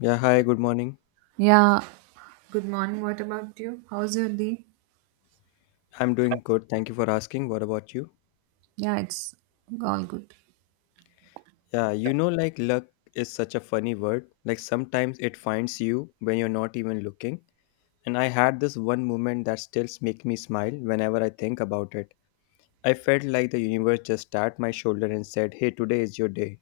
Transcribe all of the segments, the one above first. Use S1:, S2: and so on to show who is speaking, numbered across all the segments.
S1: Yeah, hi, good morning.
S2: Yeah, good morning. What about you? How's your day?
S1: I'm doing good. Thank you for asking. What about you?
S2: Yeah, it's all good.
S1: Yeah, you know, like luck is such a funny word. Like sometimes it finds you when you're not even looking. And I had this one moment that still makes me smile whenever I think about it. I felt like the universe just tapped my shoulder and said, "Hey, today is your day."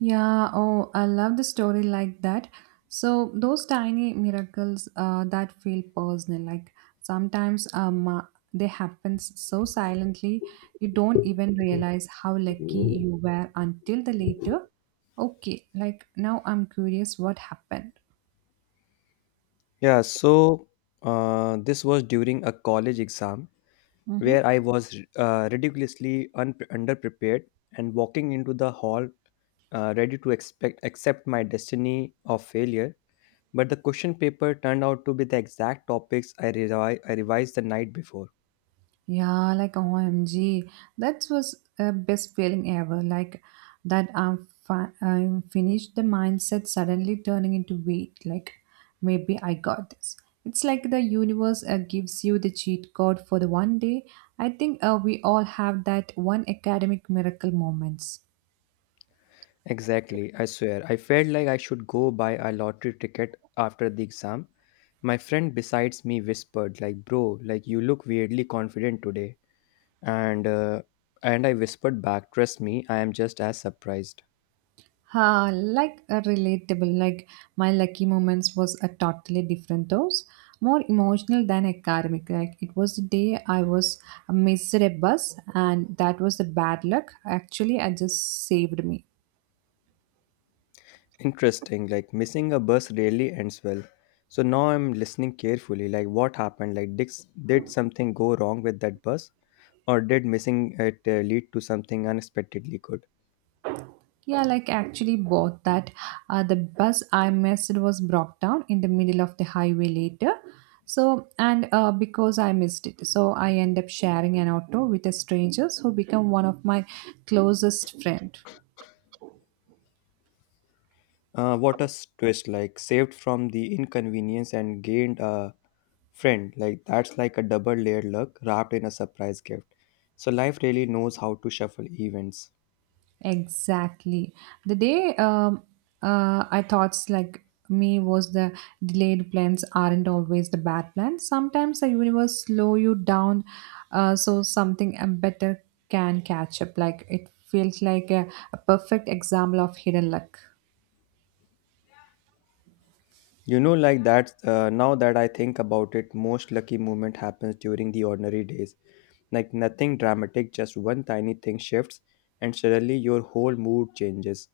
S2: Yeah, oh, I love the story like that. So those tiny miracles that feel personal, like sometimes they happen so silently you don't even realize how lucky you were until the later. Okay, like now I'm curious what happened.
S1: Yeah, so this was during a college exam where
S2: Mhm.
S1: I was ridiculously underprepared and walking into the hall ready to expect accept my destiny of failure. But the question paper turned out to be the exact topics I revised the night before.
S2: Yeah, like OMG, that was a best feeling ever. Like that I'm finished. The mindset suddenly turning into weight. Like maybe I got this. It's like the universe gives you the cheat code for the one day. I think we all have that one academic miracle moments.
S1: Exactly, I swear. I felt like I should go buy a lottery ticket after the exam. My friend besides me whispered, like, bro, like you look weirdly confident today. And and I whispered back, trust me, I am just as surprised.
S2: Ha, like a relatable, like my lucky moments was a totally different dose, more emotional than academic. Like it was the day I was missed a bus, and that was the bad luck. Actually, I just saved me.
S1: Interesting, like missing a bus rarely ends well. So now I'm listening carefully, like what happened? Like did something go wrong with that bus? Or did missing it lead to something unexpectedly good?
S2: Yeah, like actually both that the bus I missed was broke down in the middle of the highway later. So and because I missed it, so I end up sharing an auto with a stranger who become one of my closest friend.
S1: What a twist, like saved from the inconvenience and gained a friend. Like that's like a double layered luck wrapped in a surprise gift. So life really knows how to shuffle events.
S2: Exactly. The day I thought like me was the delayed plans aren't always the bad plans. Sometimes the universe slow you down so something better can catch up. Like it feels like a perfect example of hidden luck.
S1: You know, like that, now that I think about it, most lucky moment happens during the ordinary days. Like nothing dramatic, just one tiny thing shifts, and suddenly your whole mood changes.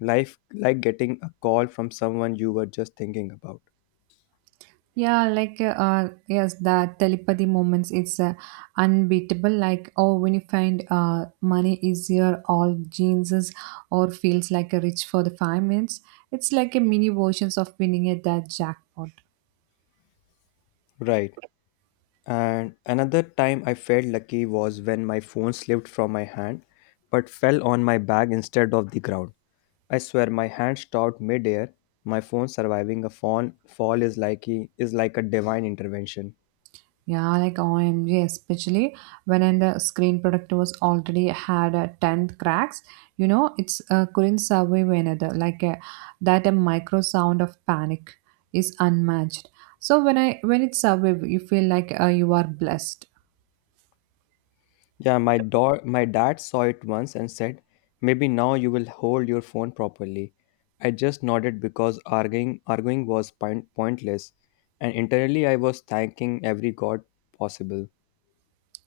S1: Life like getting a call from someone you were just thinking about.
S2: Yeah, like yes, that telepathy moments it's unbeatable. Like oh, when you find money easier, all jeans is- or feels like a rich for the 5 minutes. It's like a mini versions of winning at that jackpot.
S1: Right. And another time I felt lucky was when my phone slipped from my hand but fell on my bag instead of the ground. I swear my hand stopped midair. My phone surviving a fall is like a divine intervention.
S2: Yeah, like OMG, especially when in the screen product was already had 10th cracks, you know, it's couldn't survive another. Like that a micro sound of panic is unmatched. So when I when it survive, you feel like you are blessed.
S1: Yeah, my dad saw it once and said, "Maybe now you will hold your phone properly." I just nodded because arguing was pointless, and internally I was thanking every god possible.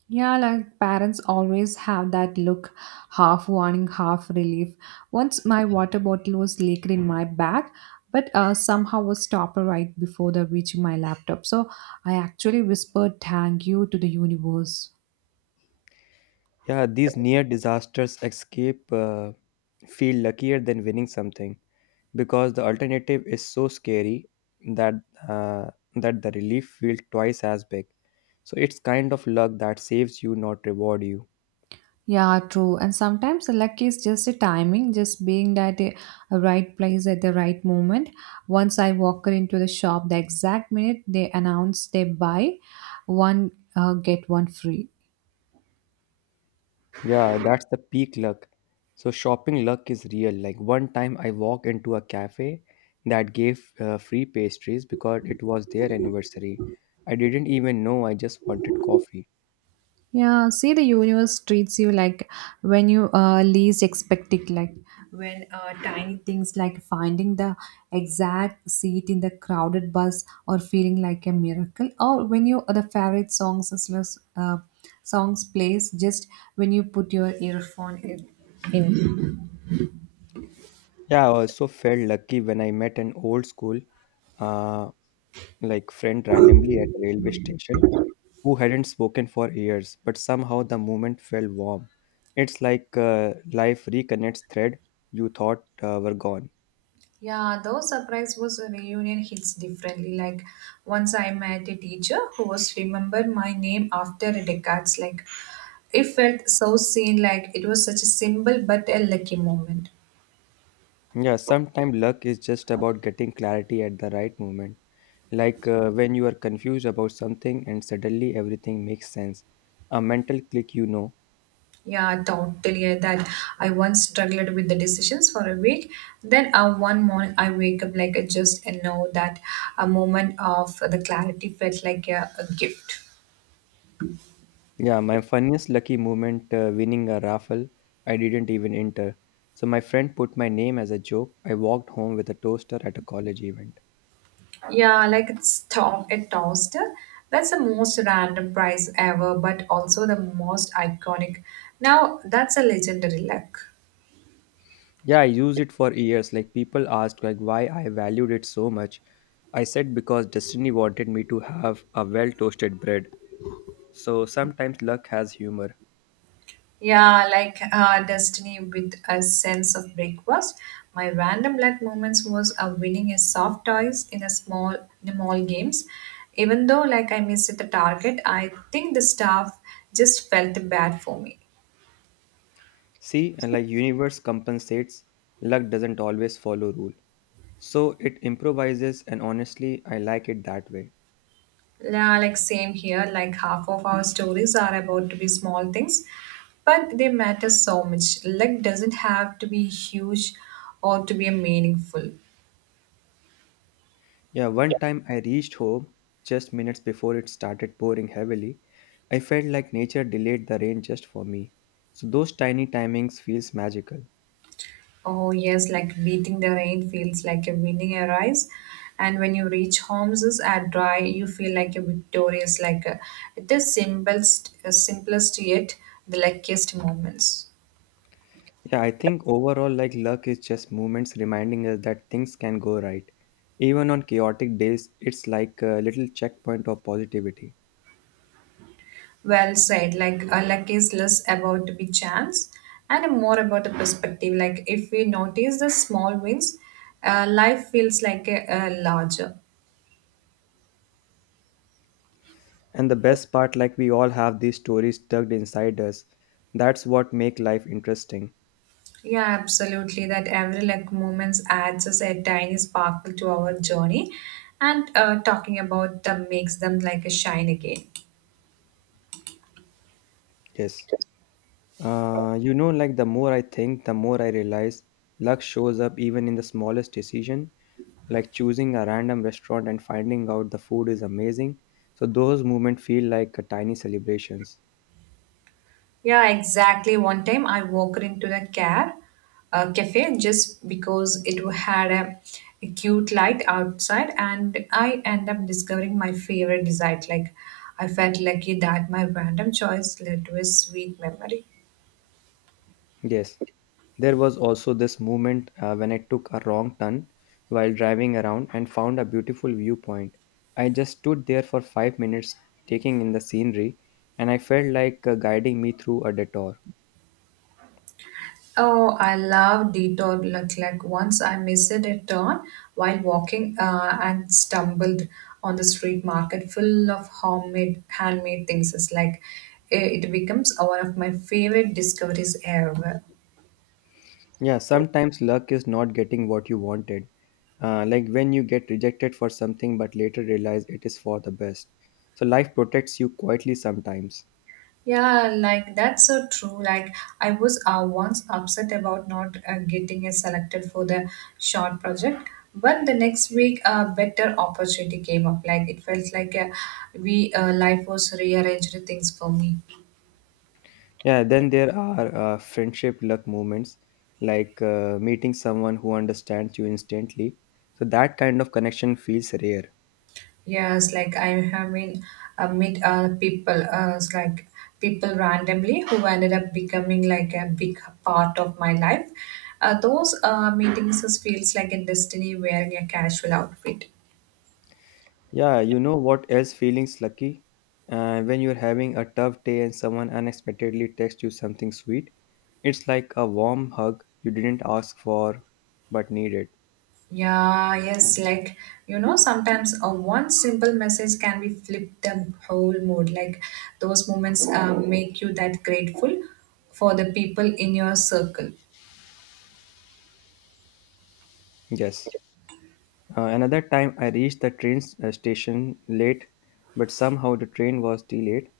S2: Yeah, like parents always have that look, half warning, half relief. Once my water bottle was leaked in my bag, but somehow was stopped right before the reaching my laptop. So I actually whispered thank you to the universe.
S1: Yeah, these near disasters escape feel luckier than winning something, because the alternative is so scary that uh, that the relief feels twice as big. So it's kind of luck that saves you, not reward you.
S2: Yeah, true. And sometimes the luck is just a timing, just being at a right place at the right moment. Once I walked into the shop, the exact minute they announced they buy one, get one free.
S1: Yeah, that's the peak luck. So shopping luck is real. Like one time I walked into a cafe that gave free pastries because it was their anniversary. I didn't even know I just wanted coffee.
S2: Yeah, see, the universe treats you like when you least expect it, like when tiny things like finding the exact seat in the crowded bus or feeling like a miracle, or when you the favorite songs as well as, songs plays just when you put your earphone in.
S1: Yeah, I also felt lucky when I met an old school uh, like friend randomly at a railway station who hadn't spoken for years, but somehow the moment felt warm. It's like life reconnects thread you thought were gone.
S2: Yeah, though surprise was a reunion hits differently. Like once I met a teacher who was remembered my name after decades. Like it felt so seen, like it was such a simple but a lucky moment.
S1: Yeah, sometimes luck is just about getting clarity at the right moment. Like when you are confused about something and suddenly everything makes sense. A mental click, you know.
S2: Yeah, totally. That I once struggled with the decisions for a week. Then one morning I wake up like I just and know that a moment of the clarity felt like a gift.
S1: Yeah, my funniest lucky moment winning a raffle, I didn't even enter. So my friend put my name as a joke. I walked home with a toaster at a college event.
S2: Yeah, like it's a toaster. That's the most random prize ever, but also the most iconic. Now, that's a legendary luck.
S1: Yeah, I used it for years. Like people asked like why I valued it so much. I said because destiny wanted me to have a well-toasted bread. So sometimes luck has humor.
S2: Yeah, like Destiny with a sense of breakfast. My random luck moments was winning a soft toys in a mall games. Even though like I missed the target, I think the staff just felt bad for me.
S1: See, and like universe compensates, luck doesn't always follow rule. So it improvises and honestly, I like it that way.
S2: Yeah, like same here, like half of our stories are about to be small things, but they matter so much. Luck doesn't have to be huge or to be meaningful.
S1: Yeah, one time I reached home just minutes before it started pouring heavily. I felt like nature delayed the rain just for me. So those tiny timings feels magical.
S2: Oh yes, like beating the rain feels like a winning a race. And when you reach homes is at dry, you feel like a victorious, like a, it is simplest, simplest yet the luckiest moments.
S1: Yeah, I think overall, like luck is just moments reminding us that things can go right. Even on chaotic days, it's like a little checkpoint of positivity.
S2: Well said. Like luck is less about the big chance and more about the perspective. Like if we notice the small wins, life feels like a larger.
S1: And the best part, like we all have these stories tucked inside us. That's what make life interesting.
S2: Yeah, absolutely. That every like moments adds us a tiny sparkle to our journey, and talking about them makes them like a shine again.
S1: Yes. You know, like the more I think, the more I realize luck shows up even in the smallest decision, like choosing a random restaurant and finding out the food is amazing. So those moments feel like a tiny celebrations.
S2: Yeah, exactly. One time I walked into the car, cafe just because it had a cute light outside, and I end up discovering my favorite dessert. Like, I felt lucky that my random choice led to a sweet memory.
S1: Yes. There was also this moment when I took a wrong turn while driving around and found a beautiful viewpoint. I just stood there for 5 minutes taking in the scenery, and I felt like guiding me through a detour.
S2: Oh, I love detour look like once I missed a turn while walking and stumbled on the street market full of homemade handmade things. It's like eh, it becomes one of my favorite discoveries ever.
S1: Yeah, sometimes luck is not getting what you wanted. Like when you get rejected for something but later realize it is for the best. So life protects you quietly sometimes.
S2: Yeah, like that's so true. Like I was once upset about not getting a selected for the short project, but the next week a better opportunity came up. Like it felt like we life was rearranged things for me.
S1: Yeah, then there are friendship luck moments like meeting someone who understands you instantly. So that kind of connection feels rare.
S2: Yes, like I have been meet people, it's like people randomly who ended up becoming like a big part of my life. Those meetings just feels like a destiny wearing a casual outfit.
S1: Yeah, you know what else feelings lucky? When you're having a tough day and someone unexpectedly texts you something sweet, it's like a warm hug you didn't ask for but needed.
S2: Yeah, yes, like you know, sometimes a one simple message can be flip the whole mood. Like those moments make you that grateful for the people in your circle.
S1: Yes. Another time, I reached the train station late, but somehow the train was delayed.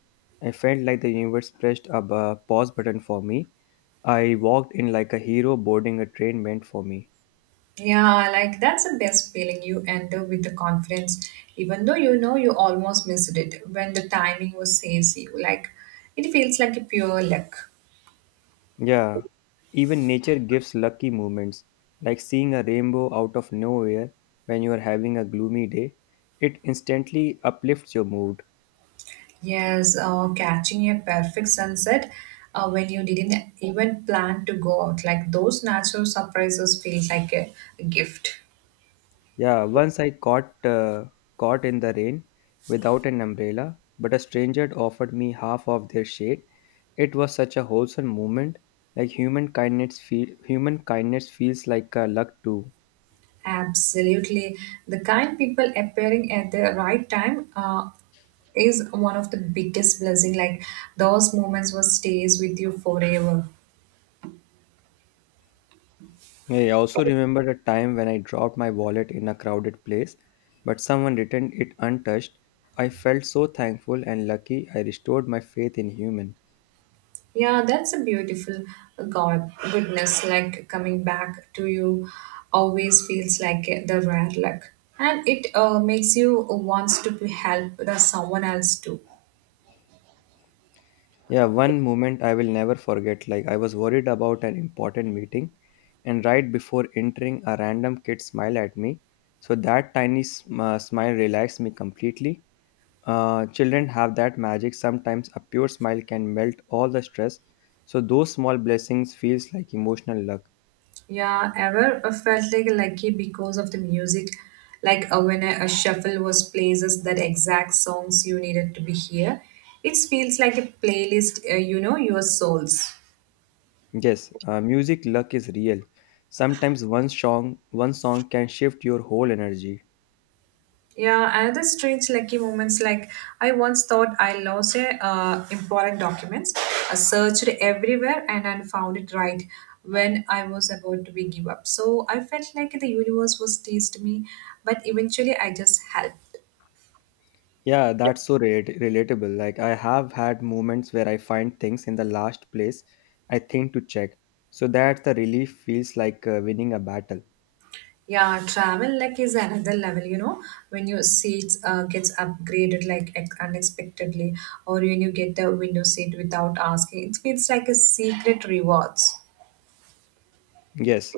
S1: I felt like the universe pressed a pause button for me. I walked in like a hero boarding a train meant for me.
S2: Yeah, like that's the best feeling. You enter with the confidence, even though you know you almost missed it when the timing was says you. Like it feels like a pure luck.
S1: Yeah, even nature gives lucky moments, like seeing a rainbow out of nowhere when you are having a gloomy day. It instantly uplifts your mood.
S2: Yes, catching a perfect sunset when you didn't even plan to go out. Like those natural surprises feel like a gift.
S1: Yeah, once I caught in the rain without an umbrella, but a stranger offered me half of their shade. It was such a wholesome moment. Like human kindness feels like a luck too.
S2: Absolutely. The kind people appearing at the right time is one of the biggest blessing. Like those moments will stays with you forever.
S1: I also remember a time when I dropped my wallet in a crowded place, but someone returned it untouched. I felt so thankful and lucky I restored my faith in human.
S2: Yeah, that's a beautiful God goodness. Like coming back to you always feels like the rare luck, and it makes you wants to be help the someone else too.
S1: Yeah, one moment I will never forget. Like I was worried about an important meeting, and right before entering, a random kid smiled at me. So that tiny smile relaxed me completely. Children have that magic. Sometimes a pure smile can melt all the stress. So those small blessings feels like emotional luck.
S2: Yeah, ever felt like lucky because of the music, like when a shuffle was places that exact songs you needed to be here. It feels like a playlist, you know, your souls.
S1: Yes, music luck is real. Sometimes one song can shift your whole energy.
S2: Yeah, another strange lucky moments like I once thought I lost a important documents. I searched everywhere and I found it right when I was about to be give up. So I felt like the universe was teased me, but eventually I just helped.
S1: Yeah, that's so relatable. Like I have had moments where I find things in the last place I think to check. So that the relief feels like winning a battle.
S2: Yeah, travel like is another level, you know, when your seats gets upgraded like unexpectedly, or when you get the window seat without asking, it feels like a secret rewards.
S1: Yes.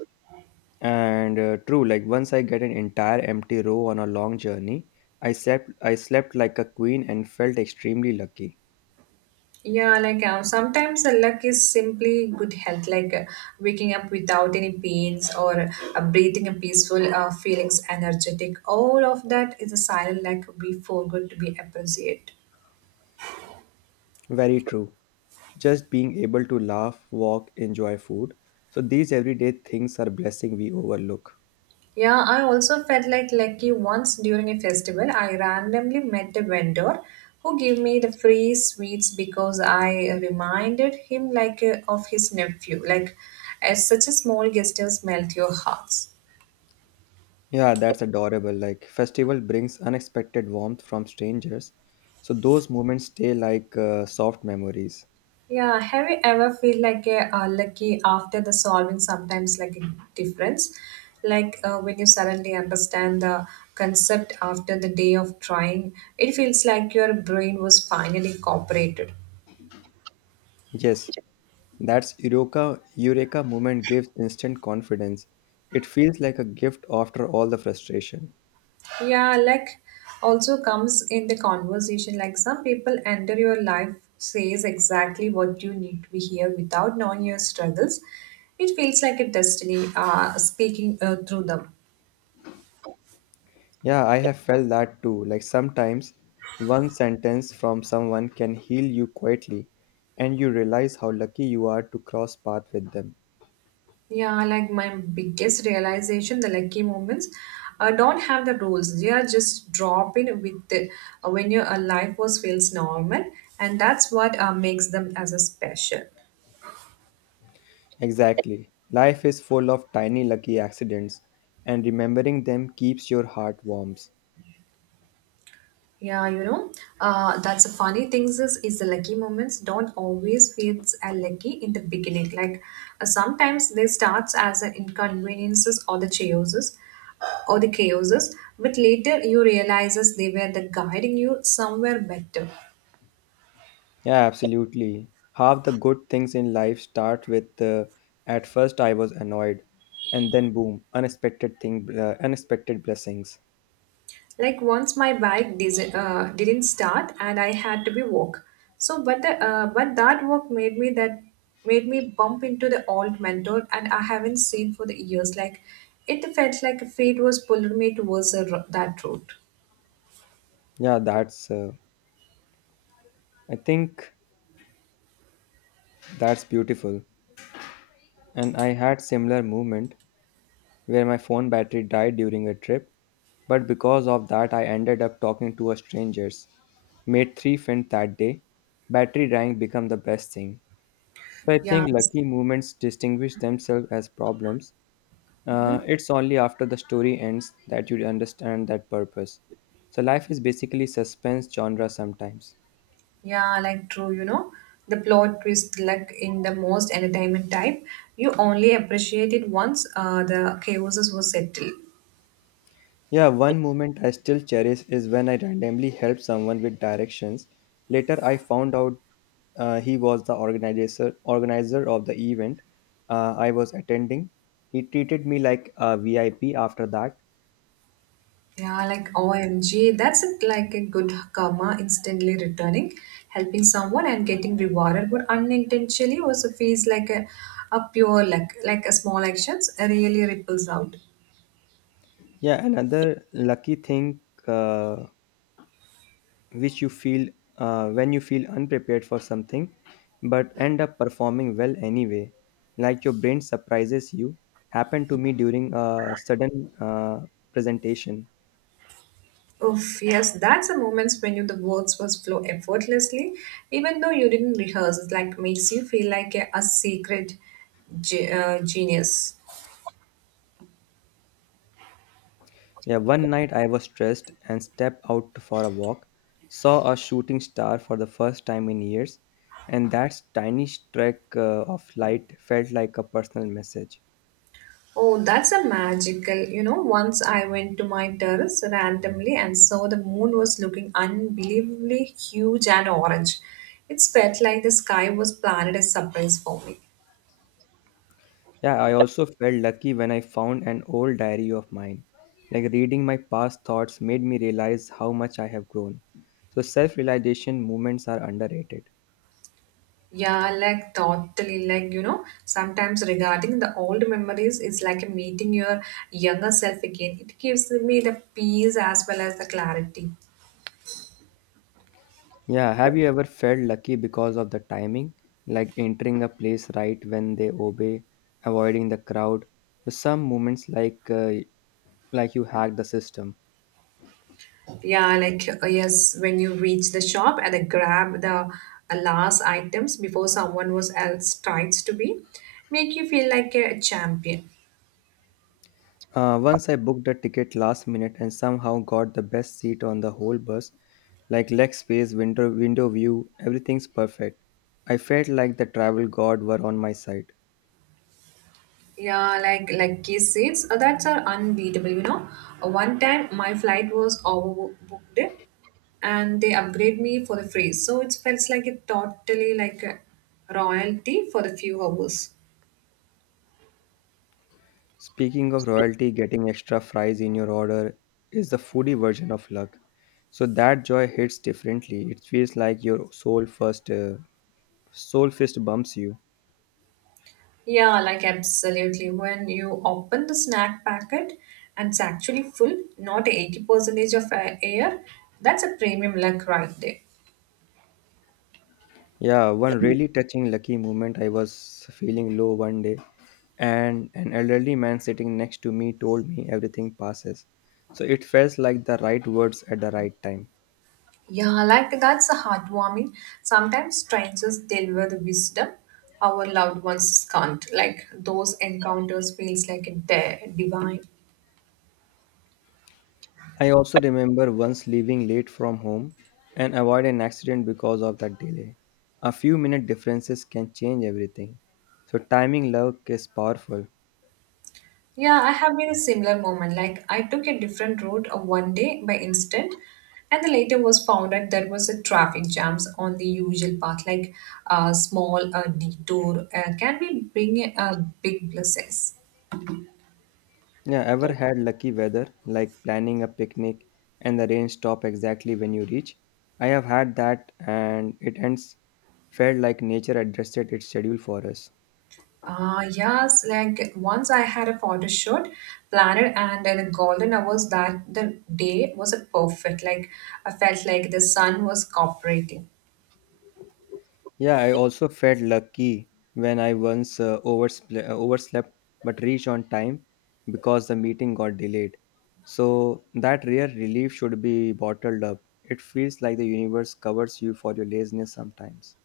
S1: And true, like once I get an entire empty row on a long journey, I slept like a queen and felt extremely lucky.
S2: Yeah, like sometimes the luck is simply good health, like waking up without any pains or breathing a peaceful feelings, energetic. All of that is a silent luck we forgot to be appreciate.
S1: Very true. Just being able to laugh, walk, enjoy food. So these everyday things are blessing we overlook.
S2: Yeah, I also felt like lucky once during a festival. I randomly met a vendor who gave me the free sweets because I reminded him like of his nephew. Like, as such a small gesture melt your hearts.
S1: Yeah, that's adorable. Like festival brings unexpected warmth from strangers. So those moments stay like soft memories.
S2: Yeah, have you ever feel like a lucky after the solving sometimes like a difference? Like when you suddenly understand the concept after the day of trying, it feels like your brain was finally cooperated.
S1: Yes. That's Eureka moment gives instant confidence. It feels like a gift after all the frustration.
S2: Yeah, like also comes in the conversation. Like some people enter your life says exactly what you need to be here without knowing your struggles. It feels like a destiny speaking through them.
S1: Yeah, I have felt that too. Like sometimes one sentence from someone can heal you quietly and you realize how lucky you are to cross path with them.
S2: Yeah, like my biggest realization, the lucky moments don't have the rules. They are just drop in with the, when your life was feels normal, and that's what makes them as a special.
S1: Exactly. Life is full of tiny lucky accidents and remembering them keeps your heart warm.
S2: Yeah, you know, that's the funny things is the lucky moments don't always feels lucky in the beginning. Like sometimes they starts as inconveniences or the chaoses, but later you realizes they were the guiding you somewhere better.
S1: Yeah, absolutely. Half the good things in life start with at first I was annoyed, and then boom, unexpected unexpected blessings.
S2: Like once my bike didn't start and I had to be walk so but that walk made me bump into the old mentor and I haven't seen for the years. Like it felt like fate was pulling me towards that road.
S1: Yeah, that's. I think that's beautiful. And I had similar moment where my phone battery died during a trip, but because of that, I ended up talking to a strangers. Made three friends that day. Battery dying become the best thing. So I
S2: yeah
S1: think lucky moments distinguish themselves as problems. It's only after the story ends that you understand that purpose. So life is basically suspense genre sometimes.
S2: yeah like true, you know, the plot twist like in the most entertainment type, you only appreciate it once the chaos was settled.
S1: Yeah, one moment I still cherish is when I randomly helped someone with directions. Later, I found out he was the organizer of the event I was attending. He treated me like a VIP after that.
S2: Yeah, like OMG, that's it, like a good karma instantly returning. Helping someone and getting rewarded, but unintentionally also feels like a pure luck, like a small actions really ripples out.
S1: Yeah, another lucky thing uh, which you feel when you feel unprepared for something but end up performing well anyway, like your brain surprises you, happened to me during a sudden presentation.
S2: Oof, yes, that's the moments when you the words was flow effortlessly, even though you didn't rehearse. It like makes you feel like a secret genius.
S1: Yeah, one night I was stressed and stepped out for a walk, saw a shooting star for the first time in years, and that tiny streak of light felt like a personal message.
S2: Oh, that's a magical. You know, once I went to my terrace randomly and saw the moon was looking unbelievably huge and orange. It felt like the sky was planned a surprise for me.
S1: Yeah, I also felt lucky when I found an old diary of mine. Like reading my past thoughts made me realize how much I have grown. So self realization moments are underrated.
S2: Yeah, like totally, sometimes regarding the old memories is like a meeting your younger self again. It gives me the peace as well as the clarity.
S1: Yeah, have you ever felt lucky because of the timing? Like entering a place right when they obey, avoiding the crowd. So some moments like you hack the system.
S2: Yeah, yes, when you reach the shop and then grab the last items before someone was else tries to be, make you feel like a champion.
S1: Once I booked a ticket last minute and somehow got the best seat on the whole bus, like leg space, window view, everything's perfect. I felt like the travel god were on my side.
S2: Yeah, like kiss seats, that's are unbeatable. You know, one time my flight was overbooked, and they upgrade me for the free, so it felt like it totally like a royalty for the few hours.
S1: Speaking of royalty, getting extra fries in your order is the foodie version of luck. So that joy hits differently. It feels like your soul first, soul fist bumps you.
S2: Yeah, like absolutely. When you open the snack packet and it's actually full, not 80% of air, that's a premium luck right there.
S1: Yeah, one really touching lucky moment. I was feeling low one day, and an elderly man sitting next to me told me everything passes. So it felt like the right words at the right time.
S2: Yeah, like that's a heartwarming. Sometimes strangers deliver the wisdom our loved ones can't. Like those encounters feels like divine.
S1: I also remember once leaving late from home and avoid an accident because of that delay. A few minute differences can change everything. So timing love is powerful.
S2: Yeah, I have been a similar moment. Like I took a different route of one day by instant, and the later was found out there was a traffic jams on the usual path. Like a small detour can be bring a big blessings.
S1: Yeah, ever had lucky weather, like planning a picnic and the rain stop exactly when you reach? I have had that and it ends felt like nature adjusted its schedule for us.
S2: Ah, yes. Like once I had a photo shoot planned, and the golden hours that the day was a perfect. Like I felt like the sun was cooperating.
S1: Yeah, I also felt lucky when I once overslept but reached on time because the meeting got delayed. So that rare relief should be bottled up. It feels like the universe covers you for your laziness sometimes.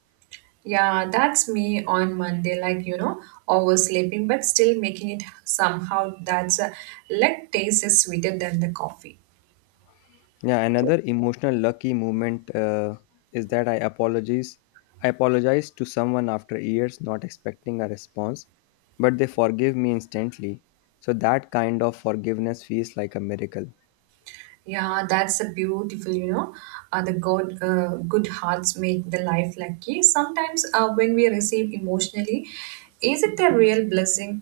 S2: Yeah, that's me on Monday, oversleeping but still making it somehow. That's a like taste is sweeter than the coffee.
S1: Yeah, another emotional lucky moment is that I apologize. I apologize to someone after years, not expecting a response, but they forgive me instantly. So that kind of forgiveness feels like a miracle.
S2: Yeah, that's a beautiful, you know. The good, good hearts make the life lucky. Sometimes, when we receive emotionally, is it a real blessing?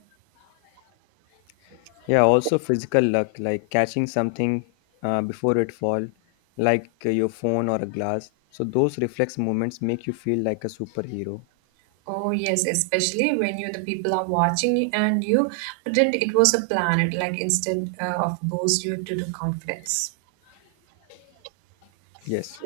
S1: Yeah, also physical luck, like catching something before it fall, like your phone or a glass. So those reflex moments make you feel like a superhero.
S2: Oh yes, especially when you the people are watching you and you pretend it was a planet, like instant of boost you to the confidence.
S1: Yes.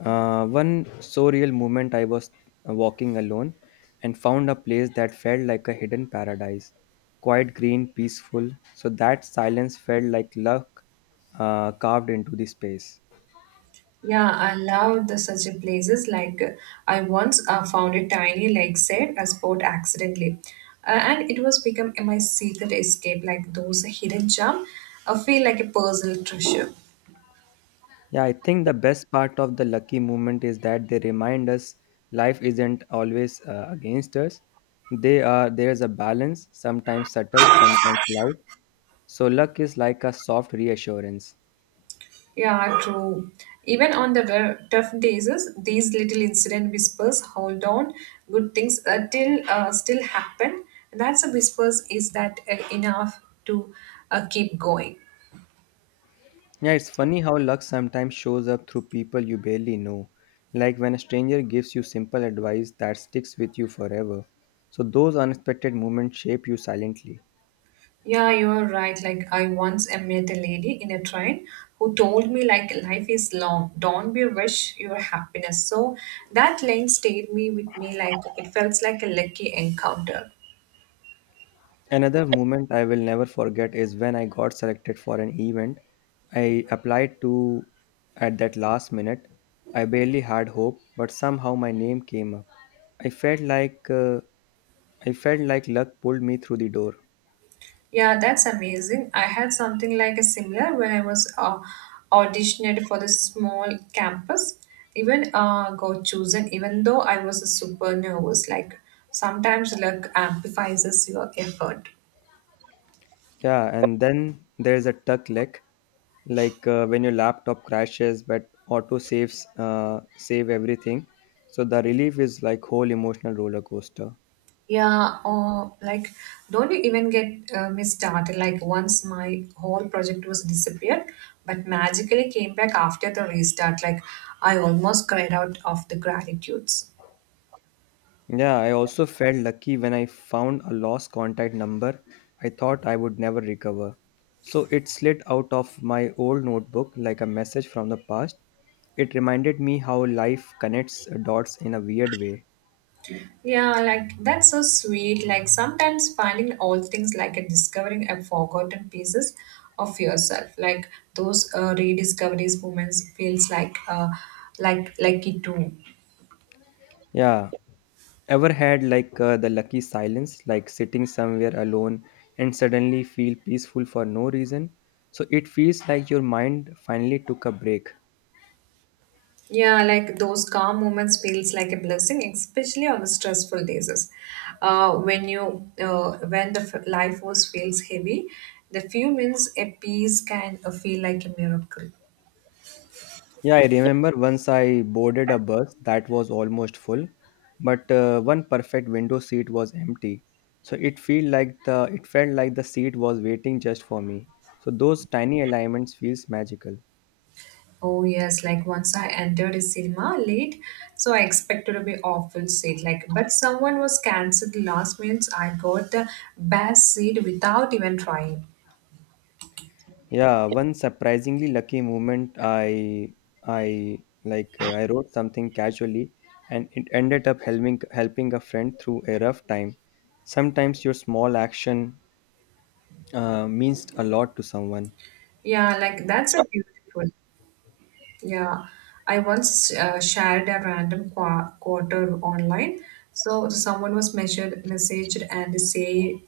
S1: One so real moment, I was walking alone and found a place that felt like a hidden paradise. Quiet, green, peaceful. So that silence felt like luck carved into the space.
S2: Yeah, I love the such a places. Like I once found a tiny lake set a spot accidentally, and it was become my secret escape. Like those hidden gem, I feel like a puzzle treasure.
S1: Yeah, I think the best part of the lucky moment is that they remind us life isn't always against us. They are There's a balance, sometimes subtle, sometimes loud. So luck is like a soft reassurance.
S2: Yeah, true. Even on the tough days, these little incident whispers hold on. Good things till still happen. That's a whispers is that enough to keep going.
S1: Yeah, it's funny how luck sometimes shows up through people you barely know. Like when a stranger gives you simple advice that sticks with you forever. So those unexpected moments shape you silently.
S2: Yeah, you are right. Like I once met a lady in a train who told me like life is long. Don't be rush your happiness. So that line stayed me with me like it felt like a lucky encounter.
S1: Another moment I will never forget is when I got selected for an event I applied to at that last minute. I barely had hope, but somehow my name came up. I felt like uh, I felt like luck pulled me through the door.
S2: Yeah, that's amazing. I had something like a similar when I was auditioned for the small campus. Even got chosen, even though I was a super nervous. Like sometimes luck amplifies your effort.
S1: Yeah, and then there's a tuck leg. Like when your laptop crashes but auto saves save everything, so the relief is like whole emotional roller coaster.
S2: Yeah, or like, don't you even get me started? Like, once my whole project was disappeared, but magically came back after the restart. Like, I almost cried out of the gratitudes.
S1: Yeah, I also felt lucky when I found a lost contact number I thought I would never recover. So it slid out of my old notebook like a message from the past. It reminded me how life connects dots in a weird way.
S2: Yeah, like that's so sweet. Like sometimes finding old things like and discovering a forgotten pieces of yourself. Like those rediscoveries moments feels like like it too.
S1: Yeah. Ever had like the lucky silence, like sitting somewhere alone and suddenly feel peaceful for no reason? So it feels like your mind finally took a break.
S2: Yeah, like those calm moments feels like a blessing, especially on the stressful days. When the life force feels heavy, the few minutes a piece can feel like a miracle.
S1: Yeah, I remember once I boarded a bus that was almost full, but one perfect window seat was empty. It felt like the seat was waiting just for me. So those tiny alignments feels magical.
S2: Oh yes, like once I entered a cinema late, so I expected to be awful seat. Like, but someone was cancelled last minute. I got the best seat without even trying.
S1: Yeah, one surprisingly lucky moment I like I wrote something casually and it ended up helping a friend through a rough time. Sometimes your small action means a lot to someone.
S2: Yeah, like that's a beautiful. Yeah, I once shared a random quarter online. So someone was measured, messaged, and say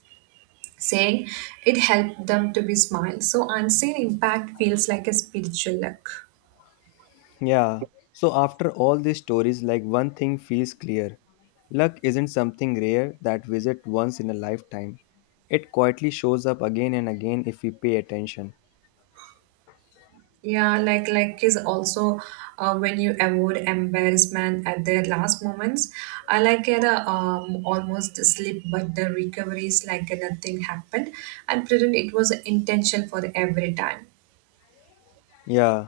S2: saying it helped them to be smile. So unseen impact feels like a spiritual luck.
S1: Yeah. So after all these stories, like one thing feels clear. Luck isn't something rare that visit once in a lifetime. It quietly shows up again and again if we pay attention.
S2: Yeah, like is also when you avoid embarrassment at their last moments. I like it almost slip, but the recovery is like nothing happened, and pretend it was intentional for every time.
S1: Yeah,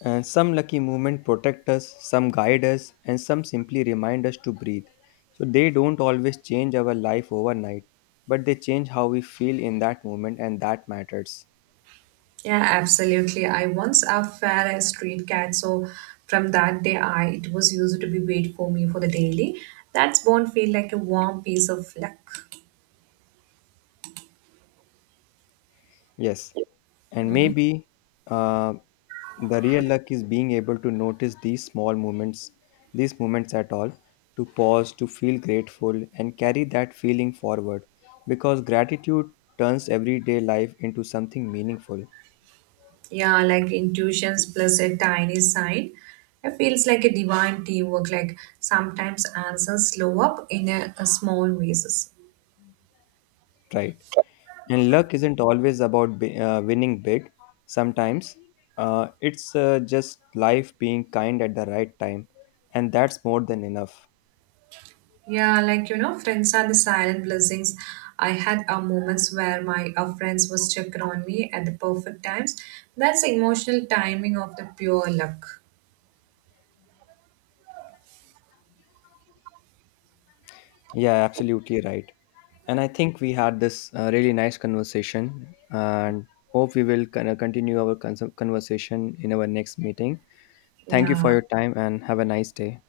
S1: and some lucky movement protect us, some guide us, and some simply remind us to breathe. So they don't always change our life overnight, but they change how we feel in that moment, and that matters.
S2: Yeah, absolutely. I once fed a street cat, so from that day, I it was used to be wait for me for the daily. That's born feel like a warm piece of luck.
S1: Yes, and maybe uh, the real luck is being able to notice these small moments, these moments at all, to pause, to feel grateful, and carry that feeling forward, because gratitude turns everyday life into something meaningful,
S2: Yeah, like intuitions plus a tiny sign. It feels like a divine teamwork. Like sometimes answers slow up in a small ways.
S1: right? And luck isn't always about winning big. Sometimes it's just life being kind at the right time, and that's more than enough.
S2: Yeah, friends are the silent blessings. I had moments where my friends was checking on me at the perfect times. That's emotional timing of the pure luck.
S1: Yeah, absolutely right. And I think we had this really nice conversation, and hope we will kind of continue our conversation in our next meeting. Thank you for
S2: Yeah,
S1: your time, and have a nice day.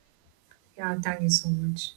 S2: yeah, thank you so much.